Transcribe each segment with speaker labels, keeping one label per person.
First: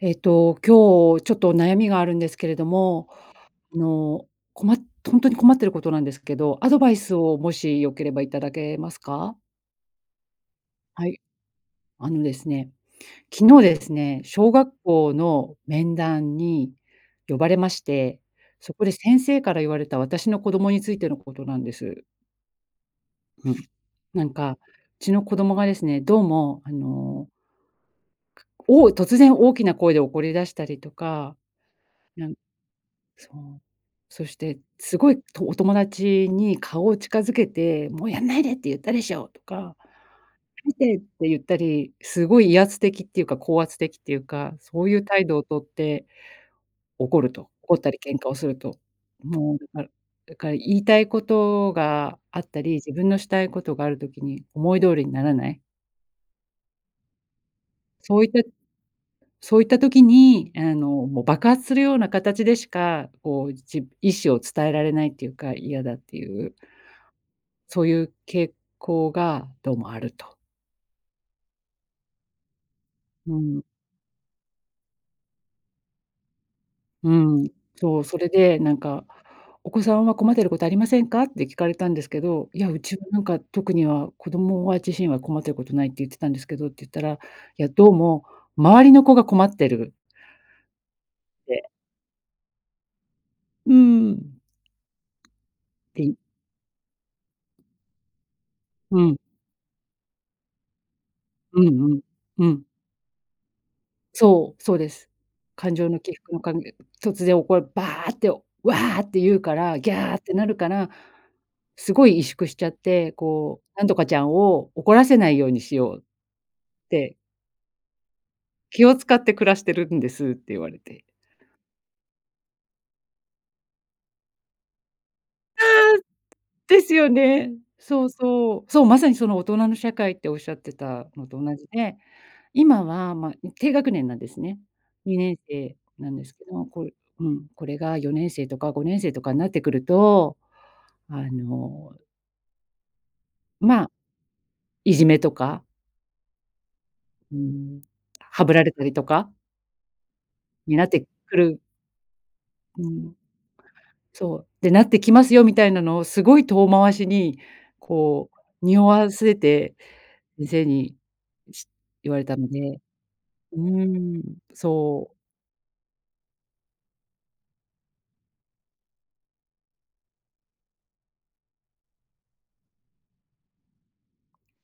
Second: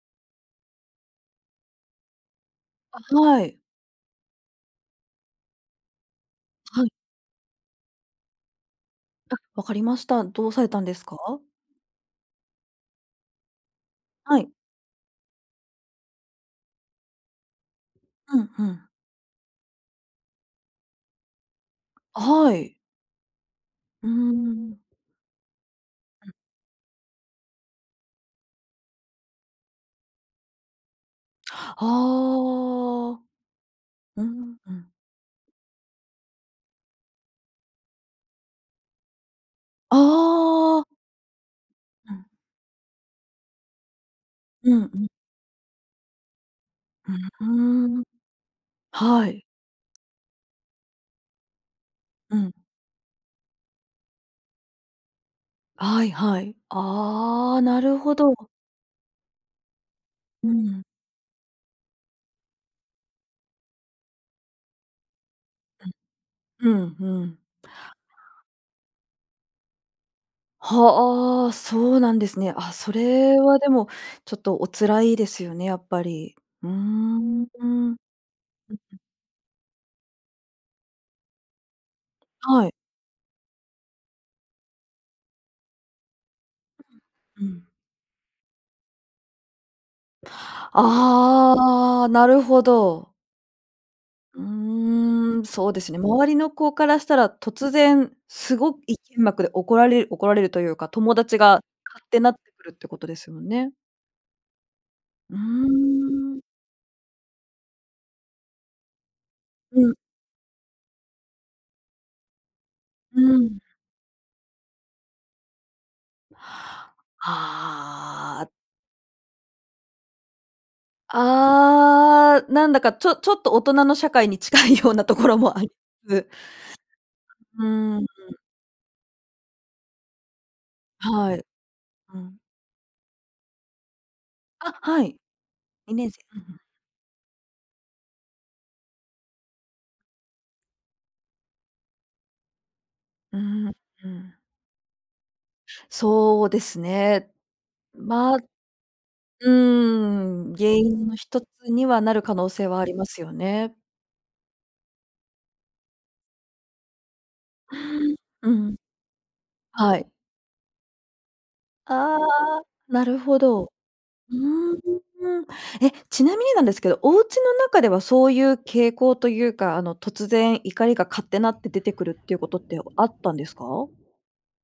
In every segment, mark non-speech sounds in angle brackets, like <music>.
Speaker 1: えっと、今日ちょっと悩みがあるんですけれど
Speaker 2: あ、
Speaker 1: も、
Speaker 2: はい。
Speaker 1: あの、こまとほんとに困ってることなんですけど、アド
Speaker 2: は
Speaker 1: バ
Speaker 2: い。
Speaker 1: イスをもし良ければいただけますか？
Speaker 2: あ、分かりました。どうされたんです
Speaker 1: は
Speaker 2: か？
Speaker 1: い。あのですね、昨日ですね、
Speaker 2: は
Speaker 1: 小
Speaker 2: い。
Speaker 1: 学校の面談に呼ばれまして、
Speaker 2: うんう
Speaker 1: そ
Speaker 2: ん。
Speaker 1: こで先生から言われた私の子供についてのことなんです。
Speaker 2: あ、はい。
Speaker 1: うん、
Speaker 2: うー
Speaker 1: なんかう
Speaker 2: ん。
Speaker 1: ちの子供がですね、どう
Speaker 2: うん。
Speaker 1: もあのおお突然大きな声で怒り出したりとか、なん
Speaker 2: ああ。
Speaker 1: そう。
Speaker 2: うう
Speaker 1: そして、
Speaker 2: ん。
Speaker 1: すごい、とお友達に顔を近づけて、「もうやんないでって言ったでしょう」とか、「見
Speaker 2: ああ。
Speaker 1: て」って言ったり、
Speaker 2: うん。
Speaker 1: すごい威圧的っていうか高圧的っていうか、
Speaker 2: う
Speaker 1: そ
Speaker 2: ん
Speaker 1: うい
Speaker 2: う
Speaker 1: う
Speaker 2: ん。
Speaker 1: 態度をとって、怒る
Speaker 2: う
Speaker 1: と、怒っ
Speaker 2: ー
Speaker 1: たり
Speaker 2: ん。
Speaker 1: 喧嘩をすると。
Speaker 2: はい。
Speaker 1: もう、だかだから言いたいことが
Speaker 2: う
Speaker 1: あっ
Speaker 2: ん。
Speaker 1: たり、自分のしたいことがある時に思い通りにならない。
Speaker 2: はいはい。ああ、なるほ
Speaker 1: そういった
Speaker 2: ど。
Speaker 1: そういった時
Speaker 2: う
Speaker 1: に、あ
Speaker 2: ん。
Speaker 1: の、もう爆発するような形でしか、こう、じ意思を伝えられないっていうか、嫌だっていう。
Speaker 2: ふん。うんうん。
Speaker 1: そういう傾向がどうもあると。
Speaker 2: はあ、そうなんですね。あ、そ
Speaker 1: う
Speaker 2: れは
Speaker 1: ん。
Speaker 2: でも、ちょっとお辛いですよね、やっぱり。うー
Speaker 1: う
Speaker 2: ん。う
Speaker 1: ん、
Speaker 2: ん。
Speaker 1: そう。それでなん
Speaker 2: うん。
Speaker 1: か、「お子さんは困ってることありませんか？」って聞かれたんですけど、「い
Speaker 2: は
Speaker 1: や、
Speaker 2: い。
Speaker 1: うちはなんか特には子供は自身は困ってることない」って言ってたんですけどって言ったら、い
Speaker 2: <unintelligible> う
Speaker 1: や
Speaker 2: ん。
Speaker 1: どうも、周りの子が困ってるって。
Speaker 2: ああ、なるほど。
Speaker 1: うーん。
Speaker 2: うーん、そうですね。
Speaker 1: うん。
Speaker 2: 周りの子からしたら、突然すごい
Speaker 1: うん。
Speaker 2: 剣幕で怒られ怒られるというか、友達が
Speaker 1: うんう
Speaker 2: カ
Speaker 1: ん、
Speaker 2: ッてなって
Speaker 1: うん。
Speaker 2: くるってことですよね。
Speaker 1: そう、そうです。
Speaker 2: うー
Speaker 1: 感情の起伏の
Speaker 2: ん。
Speaker 1: かんげ突然おこ「バー」って、「ワー」って言うから、
Speaker 2: う
Speaker 1: 「ギ
Speaker 2: ん。
Speaker 1: ャー」ってなるから、すごい萎縮しちゃって、
Speaker 2: うん。
Speaker 1: こう、なんとかちゃんを怒らせないようにしようって
Speaker 2: ああ。
Speaker 1: 「気を遣って暮らしてるんです」って言われて。
Speaker 2: ああ、なんだかちょちょっと大人の社会に近いようなところもあ
Speaker 1: あ
Speaker 2: リ、
Speaker 1: あ、
Speaker 2: つ
Speaker 1: ですよね。
Speaker 2: う
Speaker 1: そ
Speaker 2: ん。
Speaker 1: うそう。そう、まさにその大人の社会っておっしゃってたの
Speaker 2: は
Speaker 1: と
Speaker 2: い。
Speaker 1: 同じで、
Speaker 2: うん。
Speaker 1: 今は、ま、低学年なんですね。
Speaker 2: あ、はい。
Speaker 1: にねんせ
Speaker 2: に
Speaker 1: い
Speaker 2: ね
Speaker 1: な
Speaker 2: ん
Speaker 1: ん
Speaker 2: せい。
Speaker 1: です
Speaker 2: うん
Speaker 1: け
Speaker 2: うん。
Speaker 1: ど、これうん、これが4年生とか5年生とかになってくると、あの
Speaker 2: うーん、
Speaker 1: まあ、
Speaker 2: うん。
Speaker 1: いじめとか
Speaker 2: そうですね。
Speaker 1: うーん、
Speaker 2: ま、う
Speaker 1: ハブられたりとか
Speaker 2: ーん、原
Speaker 1: になって
Speaker 2: 因のひ
Speaker 1: く
Speaker 2: とつ
Speaker 1: る
Speaker 2: にはなる可能性は
Speaker 1: う
Speaker 2: ありま
Speaker 1: ん。
Speaker 2: すよね。
Speaker 1: うん。そう、で、なってきますよみたいなのをすごい遠回しに、
Speaker 2: うん。
Speaker 1: こ
Speaker 2: う
Speaker 1: う、
Speaker 2: ん。
Speaker 1: 匂わせて、
Speaker 2: はい。
Speaker 1: 先生にし言
Speaker 2: あ
Speaker 1: われたの
Speaker 2: あ、
Speaker 1: で
Speaker 2: なるほ
Speaker 1: う
Speaker 2: ど。
Speaker 1: ーん、
Speaker 2: うーん。
Speaker 1: そう。
Speaker 2: え、ちなみになんですけど、おうちの中ではそういう傾向というか、あの、突然怒りがかッてなって出てくるっていうことってあったんですか？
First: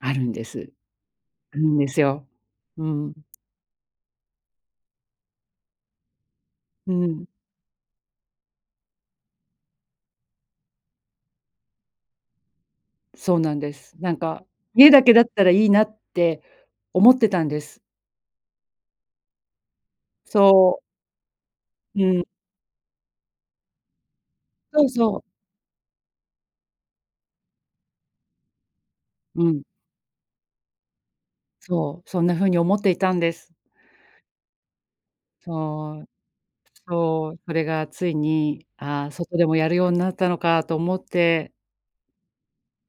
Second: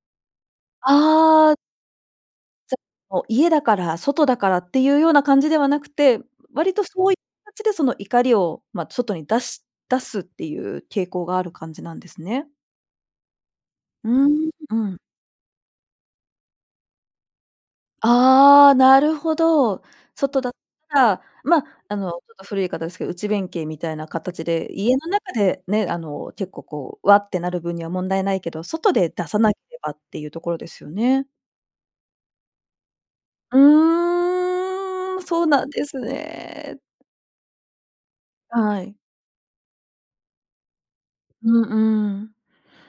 Speaker 1: あるんです。
Speaker 2: あ
Speaker 1: あ
Speaker 2: あ。
Speaker 1: るんですよ。
Speaker 2: じゃ、
Speaker 1: うん。
Speaker 2: もう家だから、外だからっていうような感じではなくて、割と
Speaker 1: う
Speaker 2: そういう
Speaker 1: ん。
Speaker 2: 形でその、怒りを、ま、外に出し出すっていう傾向がある感じなんですね。
Speaker 1: そうなんです。
Speaker 2: うー
Speaker 1: なんか、
Speaker 2: ん、う
Speaker 1: 家
Speaker 2: ん。
Speaker 1: だけだったらいいなって思ってたんです。
Speaker 2: ああ、なるほど。外だっ
Speaker 1: そう。
Speaker 2: たら、まあ、あ
Speaker 1: う
Speaker 2: のちょ
Speaker 1: ん。
Speaker 2: っと古い言い方ですけど、内弁慶みたいな形で、
Speaker 1: そう
Speaker 2: 家の
Speaker 1: そう。
Speaker 2: 中でね、あの結構こう、わってなる分には問題ないけど、外で出さ
Speaker 1: う
Speaker 2: なけ
Speaker 1: ん。
Speaker 2: ればっていうところですよね。
Speaker 1: そう。そんな風に思っていたんです。
Speaker 2: うーん。そうなんです
Speaker 1: そう。
Speaker 2: ね。
Speaker 1: そう。それがついに、
Speaker 2: はい。
Speaker 1: あ、外でもやるようになったのかと思っ
Speaker 2: う
Speaker 1: て。
Speaker 2: んうん。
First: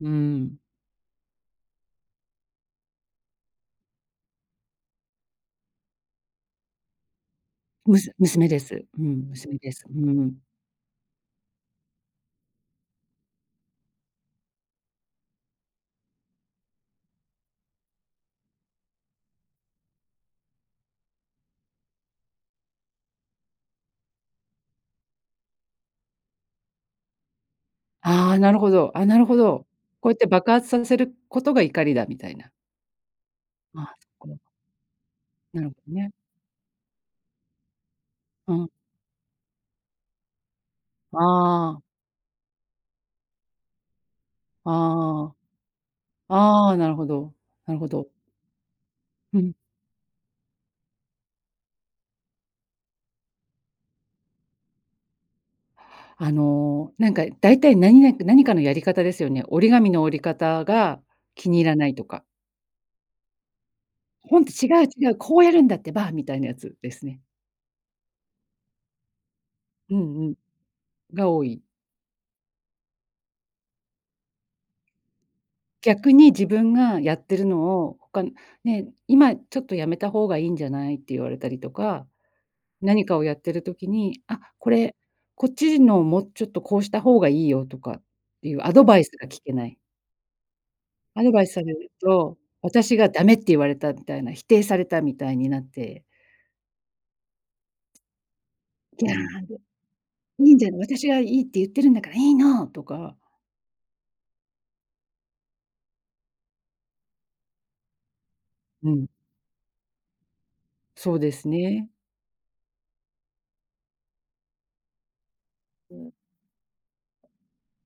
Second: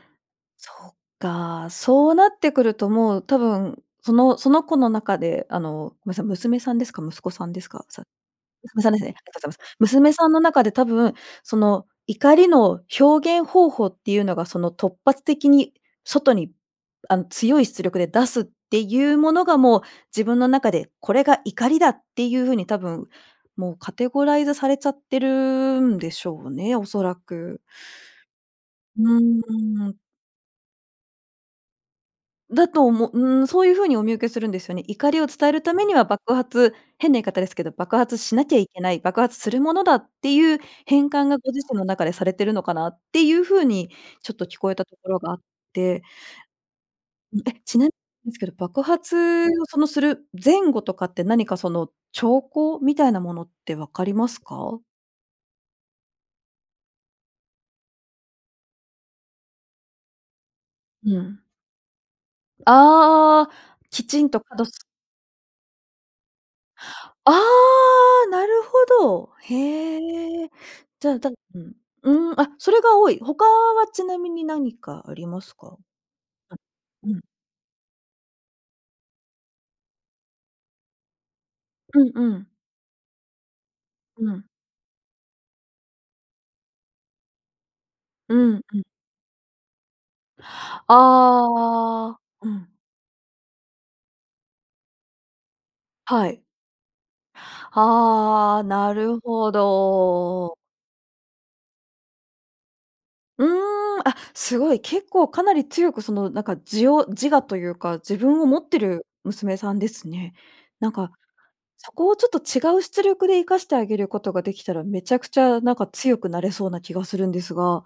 Speaker 1: うん。
Speaker 2: そっか。そうなってくるともう、多分、そのその子の中で、あの、むさ娘さんですか？息子さんですか？
Speaker 1: む
Speaker 2: さ
Speaker 1: す娘で
Speaker 2: 娘
Speaker 1: す。
Speaker 2: さんで
Speaker 1: う
Speaker 2: すね。あり
Speaker 1: ん。
Speaker 2: がとうござ
Speaker 1: 娘
Speaker 2: いま
Speaker 1: で
Speaker 2: す。
Speaker 1: す。う
Speaker 2: 娘さんの
Speaker 1: ん。
Speaker 2: 中で多分、その怒りの表現方法っていうのが、その突発的に外に、あの強い出力で出すっていうものが、もう自分の中でこれが怒りだっていう風に多分、もうカテゴライズされちゃってるんでしょうね、恐らく。
Speaker 1: ああ、なるほど。
Speaker 2: う
Speaker 1: あ、なるほど。
Speaker 2: ーん。
Speaker 1: こうやって爆発させることが怒りだ、みたいな。
Speaker 2: だと思うーん、そういう風に
Speaker 1: あ、
Speaker 2: お見受けす
Speaker 1: <unintelligible>
Speaker 2: るんですよね。怒りを伝える
Speaker 1: なる
Speaker 2: た
Speaker 1: ほ
Speaker 2: めに
Speaker 1: ど
Speaker 2: は
Speaker 1: ね。
Speaker 2: 爆発変な言い方ですけど、爆発しな
Speaker 1: う
Speaker 2: きゃい
Speaker 1: ん。
Speaker 2: けない、爆発するものだっていう変換が、ご自
Speaker 1: あ
Speaker 2: 身
Speaker 1: あ。
Speaker 2: の中でされているのかなっていう風にちょっと聞こえたところがあ
Speaker 1: ああ。
Speaker 2: って、
Speaker 1: ああ、なるほど。
Speaker 2: え、
Speaker 1: な
Speaker 2: ち
Speaker 1: る
Speaker 2: な
Speaker 1: ほど。
Speaker 2: ですけど、爆
Speaker 1: う
Speaker 2: 発
Speaker 1: ん。
Speaker 2: をそのする前後とかって、何かその兆候みたいなものって分かりますか？
Speaker 1: あの、なんかだいたい何々か何かのやり方ですよね。折り紙の折り方が
Speaker 2: うん。
Speaker 1: 気に入らないとか。
Speaker 2: ああ、きちん
Speaker 1: ホ
Speaker 2: と、
Speaker 1: ント、
Speaker 2: かど
Speaker 1: 違
Speaker 2: す
Speaker 1: う違う、こうやるんだってば、みたいなやつですね。
Speaker 2: ああ、なるほど。
Speaker 1: うんうん。
Speaker 2: へえ。じゃあ、だ
Speaker 1: が多
Speaker 2: う
Speaker 1: い。
Speaker 2: ん、うーん、あ、それが多い。他はちなみに何かありますか？
Speaker 1: 逆に自分が
Speaker 2: あん。
Speaker 1: や
Speaker 2: うん。
Speaker 1: ってるのを、他のね、今ちょっとやめた方がいいんじゃないって言われたりと
Speaker 2: う
Speaker 1: か、
Speaker 2: んうん。
Speaker 1: 何かをやってる時に、
Speaker 2: う
Speaker 1: あ、
Speaker 2: ん。
Speaker 1: これ、こっちのもうちょっとこうした方がいいよとかっ
Speaker 2: う
Speaker 1: ていう
Speaker 2: ん
Speaker 1: ア
Speaker 2: うん。
Speaker 1: ドバイスが聞けない。アドバイスされる
Speaker 2: ああ、
Speaker 1: と、
Speaker 2: うん。
Speaker 1: 私がダメって言われたみたいな、否定されたみたいになって。
Speaker 2: はい。はあ、な
Speaker 1: 「ギャー」
Speaker 2: るほ
Speaker 1: で、「い
Speaker 2: ど。
Speaker 1: いじゃん、私がいいって言ってるんだからいいの」とか。
Speaker 2: うーん。あ、すごい、結構かなり強く、そのなんか、自を自我というか、自分を持って
Speaker 1: う
Speaker 2: る
Speaker 1: ん。
Speaker 2: 娘さんですね。なんか、
Speaker 1: そうですね。
Speaker 2: そこをちょっと違う出力で活かしてあげることができたら、めちゃくちゃなんか
Speaker 1: うん。
Speaker 2: 強くなれそうな気がするんですが、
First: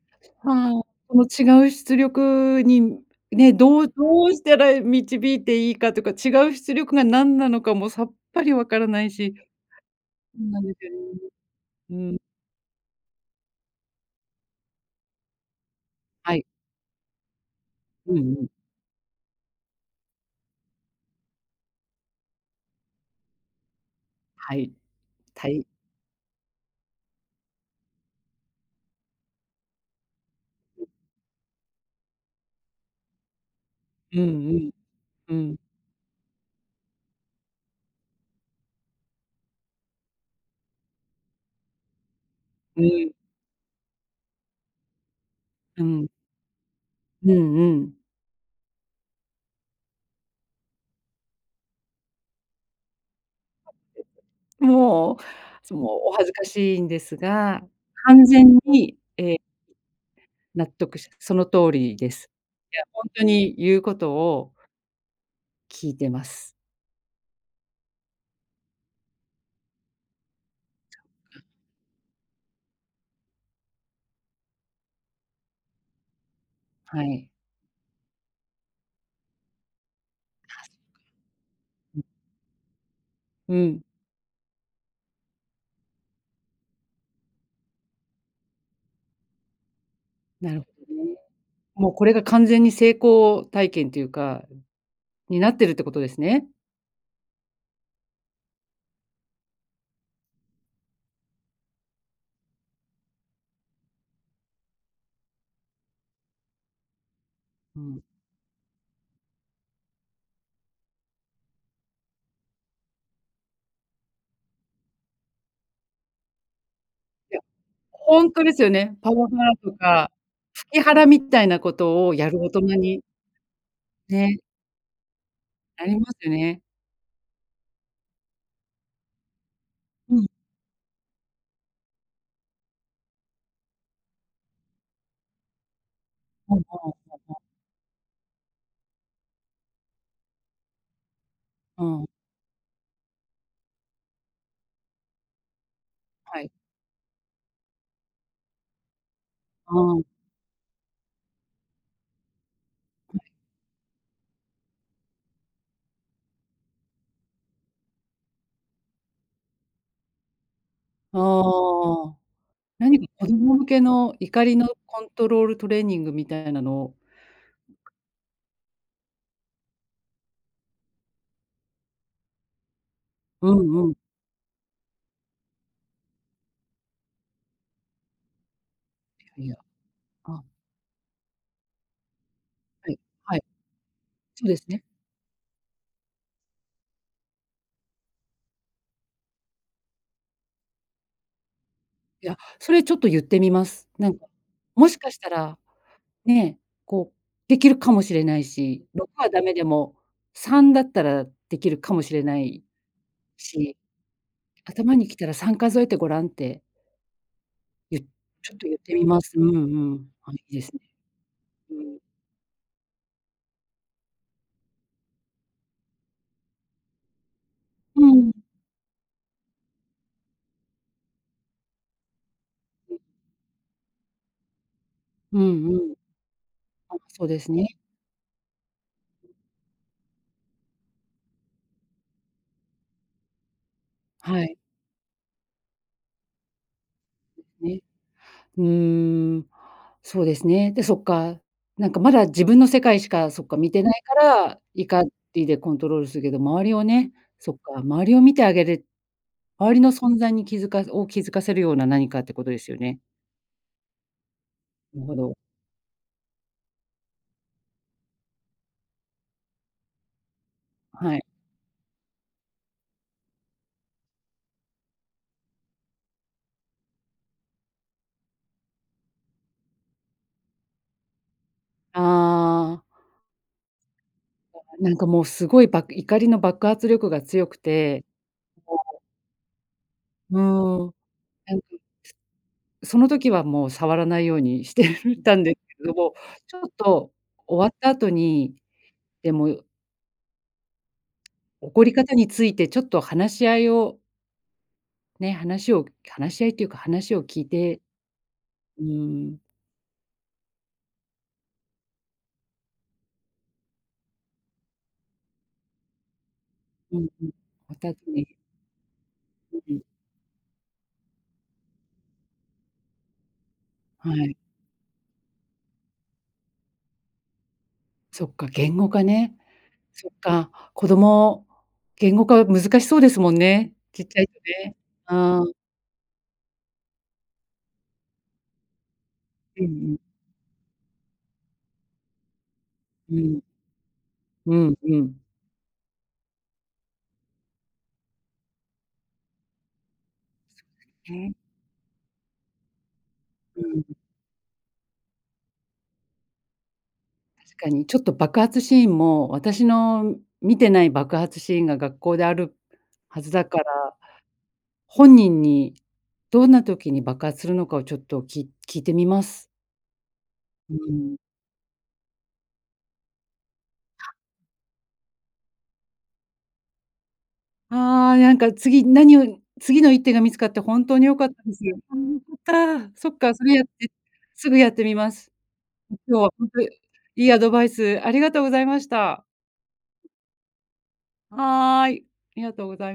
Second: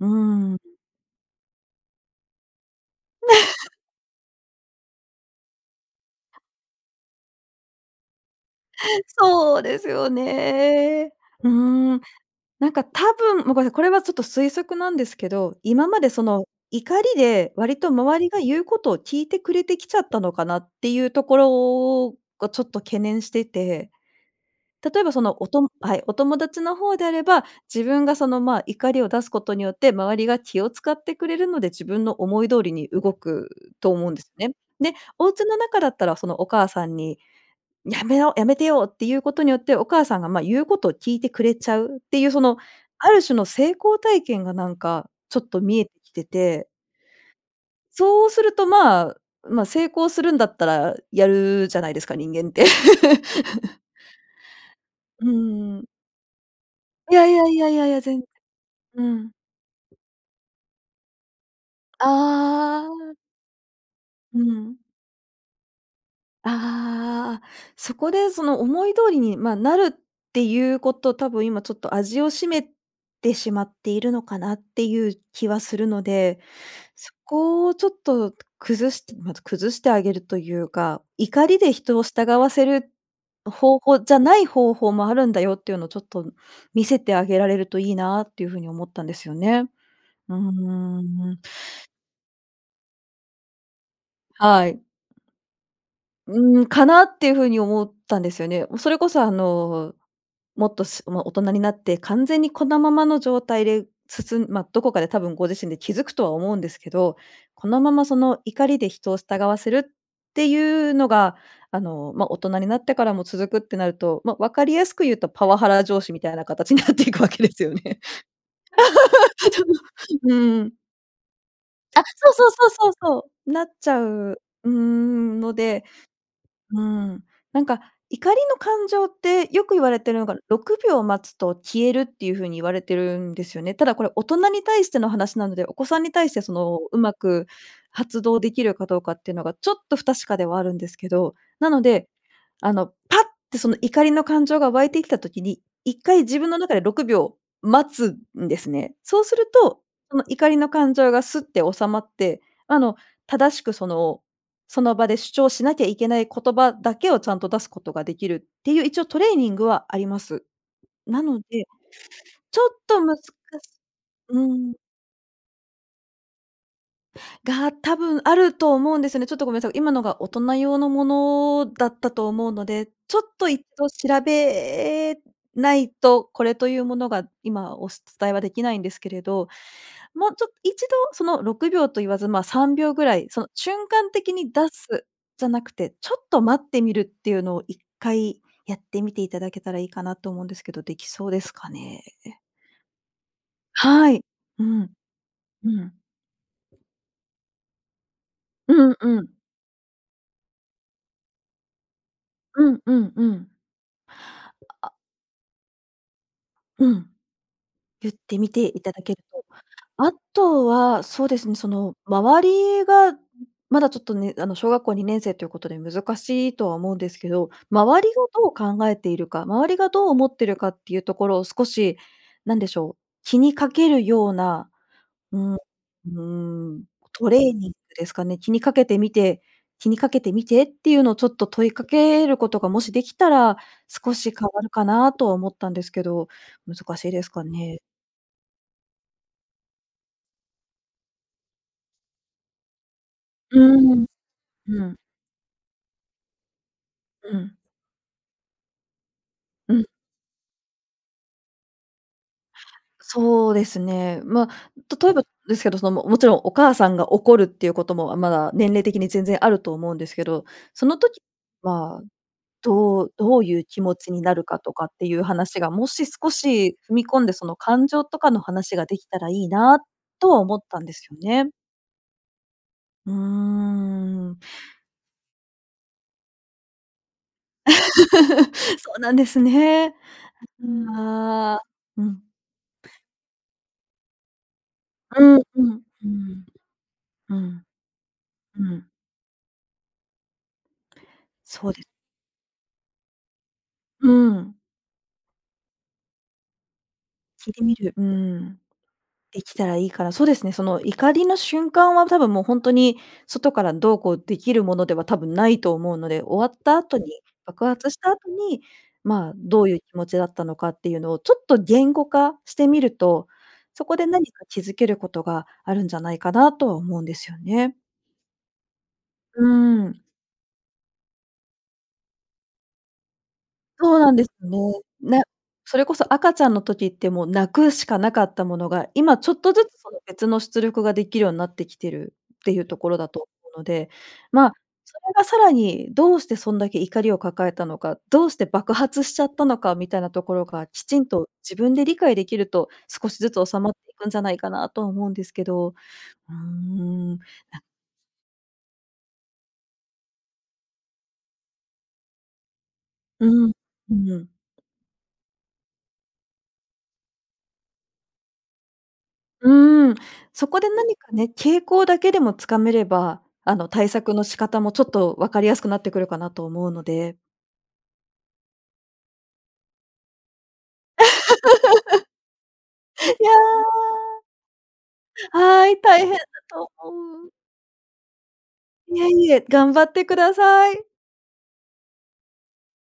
Speaker 2: うーん。
Speaker 1: はあ、この違う出力に、ね、
Speaker 2: <laughs>
Speaker 1: どうどうしたら導いていいかとか、違う出力が何なのかもさっぱりわからないし、ほ
Speaker 2: そうですよ
Speaker 1: うなんですよね。
Speaker 2: ね。うー
Speaker 1: う
Speaker 2: ん。
Speaker 1: ん。
Speaker 2: なんか多分もうごめんなさい、これはちょっと推測なんですけど、今までそ
Speaker 1: は
Speaker 2: の
Speaker 1: い。
Speaker 2: 怒りで割と
Speaker 1: うん
Speaker 2: 周りが
Speaker 1: うん。
Speaker 2: 言うことを聞いてくれてきちゃったのかなっていうところをがちょっと懸念してて。
Speaker 1: はい、
Speaker 2: 例えばそのお
Speaker 1: た
Speaker 2: と
Speaker 1: い。
Speaker 2: もはい、お友達の方であれば、自分がそのまあ怒りを出すことによって、周りが気を
Speaker 1: うん。
Speaker 2: 使ってくれるので、自分の思い通りに動くと思うん
Speaker 1: うん
Speaker 2: ですね。
Speaker 1: うん。
Speaker 2: で、お
Speaker 1: う
Speaker 2: 家の
Speaker 1: ん。
Speaker 2: 中だったらそのお母さんに、やめろ、やめてよっていうことによって、お母さんが、ま、言うことを聞いてくれちゃうっていう、その
Speaker 1: うー
Speaker 2: あ
Speaker 1: ん。
Speaker 2: る種の成功体験がなんかちょっと見
Speaker 1: う
Speaker 2: えて
Speaker 1: ん。
Speaker 2: きてて
Speaker 1: うんうん。
Speaker 2: そうすると、まあまあ、成功するんだったらやるじゃないですか、人間って。<laughs>
Speaker 1: <unintelligible> もう、
Speaker 2: う
Speaker 1: そ
Speaker 2: ー
Speaker 1: の
Speaker 2: ん。
Speaker 1: お恥ずかしいんで
Speaker 2: い
Speaker 1: す
Speaker 2: やいやい
Speaker 1: が、
Speaker 2: やいやいや、全
Speaker 1: 完
Speaker 2: 然。
Speaker 1: 全に、
Speaker 2: うん。
Speaker 1: え納得し、その通りです。いや、
Speaker 2: あ
Speaker 1: ホン
Speaker 2: あ。
Speaker 1: トに言うこと
Speaker 2: う
Speaker 1: を
Speaker 2: ん。
Speaker 1: 聞いてます。
Speaker 2: ああ。そこでその思い通りに、ま、なるっていうこと多分今ちょっと味を占めてしまっているのかなっていう気はするので、
Speaker 1: は
Speaker 2: そ
Speaker 1: い。
Speaker 2: こをちょっと崩してまず崩してあげるというか、怒りで人を
Speaker 1: <unintelligible>
Speaker 2: 従わせる
Speaker 1: う
Speaker 2: 方
Speaker 1: ん。
Speaker 2: 法じゃない方法もあるんだよっていうのをちょっと見せてあげられるといいなっていうふうに思ったんですよね。うー
Speaker 1: なるほどね、
Speaker 2: ん。
Speaker 1: もうこれが完全に成功体験ていうか
Speaker 2: はい。
Speaker 1: になってるってことですね？
Speaker 2: うーん、かなっていうふうに思ったんですよね。それこそあの、もっと、すま、大人になって完全にこのままの状態でつつんま、どこかで多分ご自身で気づくとは思うんですけど、こ
Speaker 1: う
Speaker 2: のま
Speaker 1: ん。
Speaker 2: まその怒りで人を従わせるっていうのがあの、ま、大人になってからも続くってなると、ま、わかりやすく言うとパワハラ上司みたいな形になっていくわ
Speaker 1: いや、
Speaker 2: けですよね。
Speaker 1: ホントですよね。パワ
Speaker 2: <laughs>
Speaker 1: ハラ
Speaker 2: ちょっと。
Speaker 1: とか、
Speaker 2: う
Speaker 1: フ
Speaker 2: ん。
Speaker 1: キハラみたいなこ
Speaker 2: あ、
Speaker 1: とをや
Speaker 2: そう
Speaker 1: る
Speaker 2: そ
Speaker 1: 大
Speaker 2: う
Speaker 1: 人
Speaker 2: そうそう
Speaker 1: に。
Speaker 2: そう。なっちゃ
Speaker 1: ね。
Speaker 2: う、うーん、ので。
Speaker 1: ありますよね。
Speaker 2: うーん。なんか、怒りの感情ってよく言われて
Speaker 1: う
Speaker 2: るの
Speaker 1: ん。
Speaker 2: が6秒待つと消えるっていうふうに言われてるんですよね。ただこれ大人に対しての話なので、お子さんに対してそのうま
Speaker 1: <unintelligible>
Speaker 2: く発動できるかどうかっていうのがちょっと不確かではあるんですけど。なの
Speaker 1: うん。
Speaker 2: で、あのパッってその怒りの感情が湧いてきた時に、一回自
Speaker 1: は
Speaker 2: 分
Speaker 1: い。
Speaker 2: の中で6秒待つんですね。そうする
Speaker 1: あ
Speaker 2: と、
Speaker 1: ん。
Speaker 2: その怒りの感情がすって収まって、あの
Speaker 1: <unintelligible>
Speaker 2: 正しくそのその場で主張しなきゃいけない言葉だけをちゃんと出すことができるっていう一応トレーニングはあります。
Speaker 1: あ
Speaker 2: なので、
Speaker 1: あ、
Speaker 2: ちょっ
Speaker 1: 何
Speaker 2: と
Speaker 1: か
Speaker 2: 難
Speaker 1: 子
Speaker 2: し
Speaker 1: 供向けの
Speaker 2: う
Speaker 1: 怒りの
Speaker 2: ーん。
Speaker 1: コントロールトレーニングみたいなのを。
Speaker 2: が、たぶんあると思うんですよね。ちょっとごめんなさい、今のが大人用のものだったと思うので、ちょっ
Speaker 1: う
Speaker 2: と一
Speaker 1: んう
Speaker 2: 度
Speaker 1: ん。
Speaker 2: 調べないと、これというものが今お伝えはできないんですけれ
Speaker 1: い
Speaker 2: ど、
Speaker 1: や、
Speaker 2: もう
Speaker 1: あ。
Speaker 2: ちょと一度その6秒と言わず、ま、さんびょ
Speaker 1: は
Speaker 2: う
Speaker 1: い、
Speaker 2: ぐらい、
Speaker 1: は
Speaker 2: そ
Speaker 1: い。
Speaker 2: の瞬間的
Speaker 1: そう
Speaker 2: に
Speaker 1: です
Speaker 2: 出
Speaker 1: ね。
Speaker 2: す、じゃなくて、ちょっと待ってみるっていうのを一回やってみていただけたらいいかなと思うんですけど、できそうですかね？
Speaker 1: いや、それちょっと言ってみます。
Speaker 2: は
Speaker 1: なん
Speaker 2: い。
Speaker 1: か、
Speaker 2: う
Speaker 1: も
Speaker 2: ん。
Speaker 1: しかしたら、
Speaker 2: うん。
Speaker 1: ね、こう、できるかもしれないし、
Speaker 2: うん
Speaker 1: 6
Speaker 2: う
Speaker 1: は
Speaker 2: ん。
Speaker 1: ダメでも、3だったらできるかもしれない
Speaker 2: うんうんうん。
Speaker 1: し。
Speaker 2: あ、あ。
Speaker 1: 頭に来たら3数えてごらんって
Speaker 2: うん。
Speaker 1: 言っ
Speaker 2: 言ってみ
Speaker 1: ちょっ
Speaker 2: て
Speaker 1: と言っ
Speaker 2: いた
Speaker 1: て
Speaker 2: だ
Speaker 1: み
Speaker 2: け
Speaker 1: ま
Speaker 2: る
Speaker 1: す。う
Speaker 2: と。
Speaker 1: んうん。
Speaker 2: あ
Speaker 1: あ、いいで
Speaker 2: と
Speaker 1: すね。
Speaker 2: は、そうですね、そ
Speaker 1: う
Speaker 2: の
Speaker 1: ん。
Speaker 2: 周りが、う、まだちょっとね、あの小学校二年生ということで難しいとは思うんですけど、周
Speaker 1: う
Speaker 2: りが
Speaker 1: ん。
Speaker 2: どう考えているか、周りがどう思ってるかっていうところを少し、なんでしょう、
Speaker 1: <unintelligible>
Speaker 2: 気にかけるような、う
Speaker 1: う
Speaker 2: ん、う
Speaker 1: んうん。
Speaker 2: ーん、
Speaker 1: あ、そう
Speaker 2: トレ
Speaker 1: で
Speaker 2: ー
Speaker 1: すね。
Speaker 2: ニングですかね、気にかけてみて気にかけてみてっていうのをちょっと問いかけることがもしできたら、少し
Speaker 1: は
Speaker 2: 変
Speaker 1: い。
Speaker 2: わるかなとは思ったんですけど、難しいです
Speaker 1: で
Speaker 2: か
Speaker 1: す
Speaker 2: ね。
Speaker 1: ね。うーん。そうですね。で、そっか、なんかまだ自分の世界しか、そっか見
Speaker 2: う
Speaker 1: てない
Speaker 2: ん、
Speaker 1: から、
Speaker 2: ふん。
Speaker 1: 怒りでコントロールするけど、周りをね、
Speaker 2: う
Speaker 1: そ
Speaker 2: ん。
Speaker 1: っか、周りを見てあげる周
Speaker 2: う
Speaker 1: り
Speaker 2: ん。
Speaker 1: の存在に気付かずを、気付かせるような何かってことですよね。
Speaker 2: そうですね。ま、
Speaker 1: なる
Speaker 2: 例え
Speaker 1: ほ
Speaker 2: ば
Speaker 1: ど。
Speaker 2: ですけど、そのももちろん、お母さんが怒るっていうこともまだ年齢的に全然あると思うんですけど、その
Speaker 1: は
Speaker 2: 時
Speaker 1: い。
Speaker 2: はどうどういう気持ちになるかとかっていう話が、もし少し踏み込んで、その感情とかの話ができたらいいなとは思ったんですよね。
Speaker 1: ああ。
Speaker 2: うーん。
Speaker 1: なんかもうすごい、ば怒りの爆発力が強くて、
Speaker 2: <laughs> そ
Speaker 1: そう。
Speaker 2: うなんですね。
Speaker 1: うーん、な
Speaker 2: あ
Speaker 1: ん
Speaker 2: あ、
Speaker 1: か。
Speaker 2: うん。
Speaker 1: その時はもう触らないようにしてた
Speaker 2: うん
Speaker 1: んです
Speaker 2: うん。
Speaker 1: けど
Speaker 2: うー
Speaker 1: も、
Speaker 2: ん、
Speaker 1: ちょっと
Speaker 2: うん。
Speaker 1: 終わった後に、
Speaker 2: うん。
Speaker 1: でも
Speaker 2: そうで
Speaker 1: 怒り方についてちょっと話し合いを。
Speaker 2: うん。
Speaker 1: ね、話を話し合いというか、話を聞い
Speaker 2: 聞いてみ
Speaker 1: て
Speaker 2: る。うーん。
Speaker 1: うん。
Speaker 2: できたらいいから、そうですね、その怒りの瞬間は多分もう本当に外からどうこうできるものでは多分ないと思うので、終わった
Speaker 1: う
Speaker 2: 後に、
Speaker 1: んうん、
Speaker 2: 爆
Speaker 1: わか
Speaker 2: 発した後
Speaker 1: <unintelligible>
Speaker 2: に、ま、
Speaker 1: う、
Speaker 2: どう
Speaker 1: う
Speaker 2: いう
Speaker 1: ん。
Speaker 2: 気持ちだったのかっていうのをちょっと言語化してみると、そこで
Speaker 1: は
Speaker 2: 何
Speaker 1: い。
Speaker 2: か気づけることがあるんじゃないかなとは思うんですよね。
Speaker 1: そっか、言語化ね。
Speaker 2: うん。
Speaker 1: そっか、子供、言語化は難しそうですもんね、
Speaker 2: そう
Speaker 1: ちっ
Speaker 2: なん
Speaker 1: ちゃ
Speaker 2: で
Speaker 1: い
Speaker 2: す
Speaker 1: と
Speaker 2: ね。
Speaker 1: ね。
Speaker 2: な
Speaker 1: ああ。
Speaker 2: それこそ赤ちゃんの時ってもう泣くしかなかったものが、今ちょっと
Speaker 1: う
Speaker 2: ず
Speaker 1: んう
Speaker 2: つその
Speaker 1: ん。
Speaker 2: 別の出力ができるようになってきているっていうところだ
Speaker 1: う
Speaker 2: と
Speaker 1: ん。
Speaker 2: 思うので、ま、
Speaker 1: うん
Speaker 2: そ
Speaker 1: う
Speaker 2: れ
Speaker 1: ん。
Speaker 2: がさらに、どうしてそんだけ怒りを抱えたのか、どうして爆発しちゃったのかみたいなところがきちんと
Speaker 1: ね。
Speaker 2: 自分で理解できると、少しずつ収
Speaker 1: う
Speaker 2: まっ
Speaker 1: ん。
Speaker 2: ていくんじゃないかなとは思うんですけど。うーん。
Speaker 1: 確
Speaker 2: なか
Speaker 1: かにちょっと爆発シーンも、私の見てない爆発シーンが学校であるは
Speaker 2: う
Speaker 1: ずだ
Speaker 2: ん、
Speaker 1: から、
Speaker 2: うん。
Speaker 1: 本人にどんな時に爆発するのかをちょっとき聞いてみます。
Speaker 2: うーん、そこで
Speaker 1: うー
Speaker 2: 何か
Speaker 1: ん。
Speaker 2: ね、傾向だけでもつかめれば、あの対策の仕方もちょっと分かりやすくなってくるかなと思うので。
Speaker 1: ああ、なんか次何を次の一手が見つかって本当に良かったですよ。<unintelligible> か。そ
Speaker 2: <laughs>
Speaker 1: っ
Speaker 2: いや
Speaker 1: かそれやって、すぐやってみます。
Speaker 2: あ。はい、大変だ
Speaker 1: 今日は本当い
Speaker 2: と思う。
Speaker 1: いアドバイスありがとうございまし
Speaker 2: いえ
Speaker 1: た。
Speaker 2: いえ、頑張ってください。
Speaker 1: はい、ありがとうござい。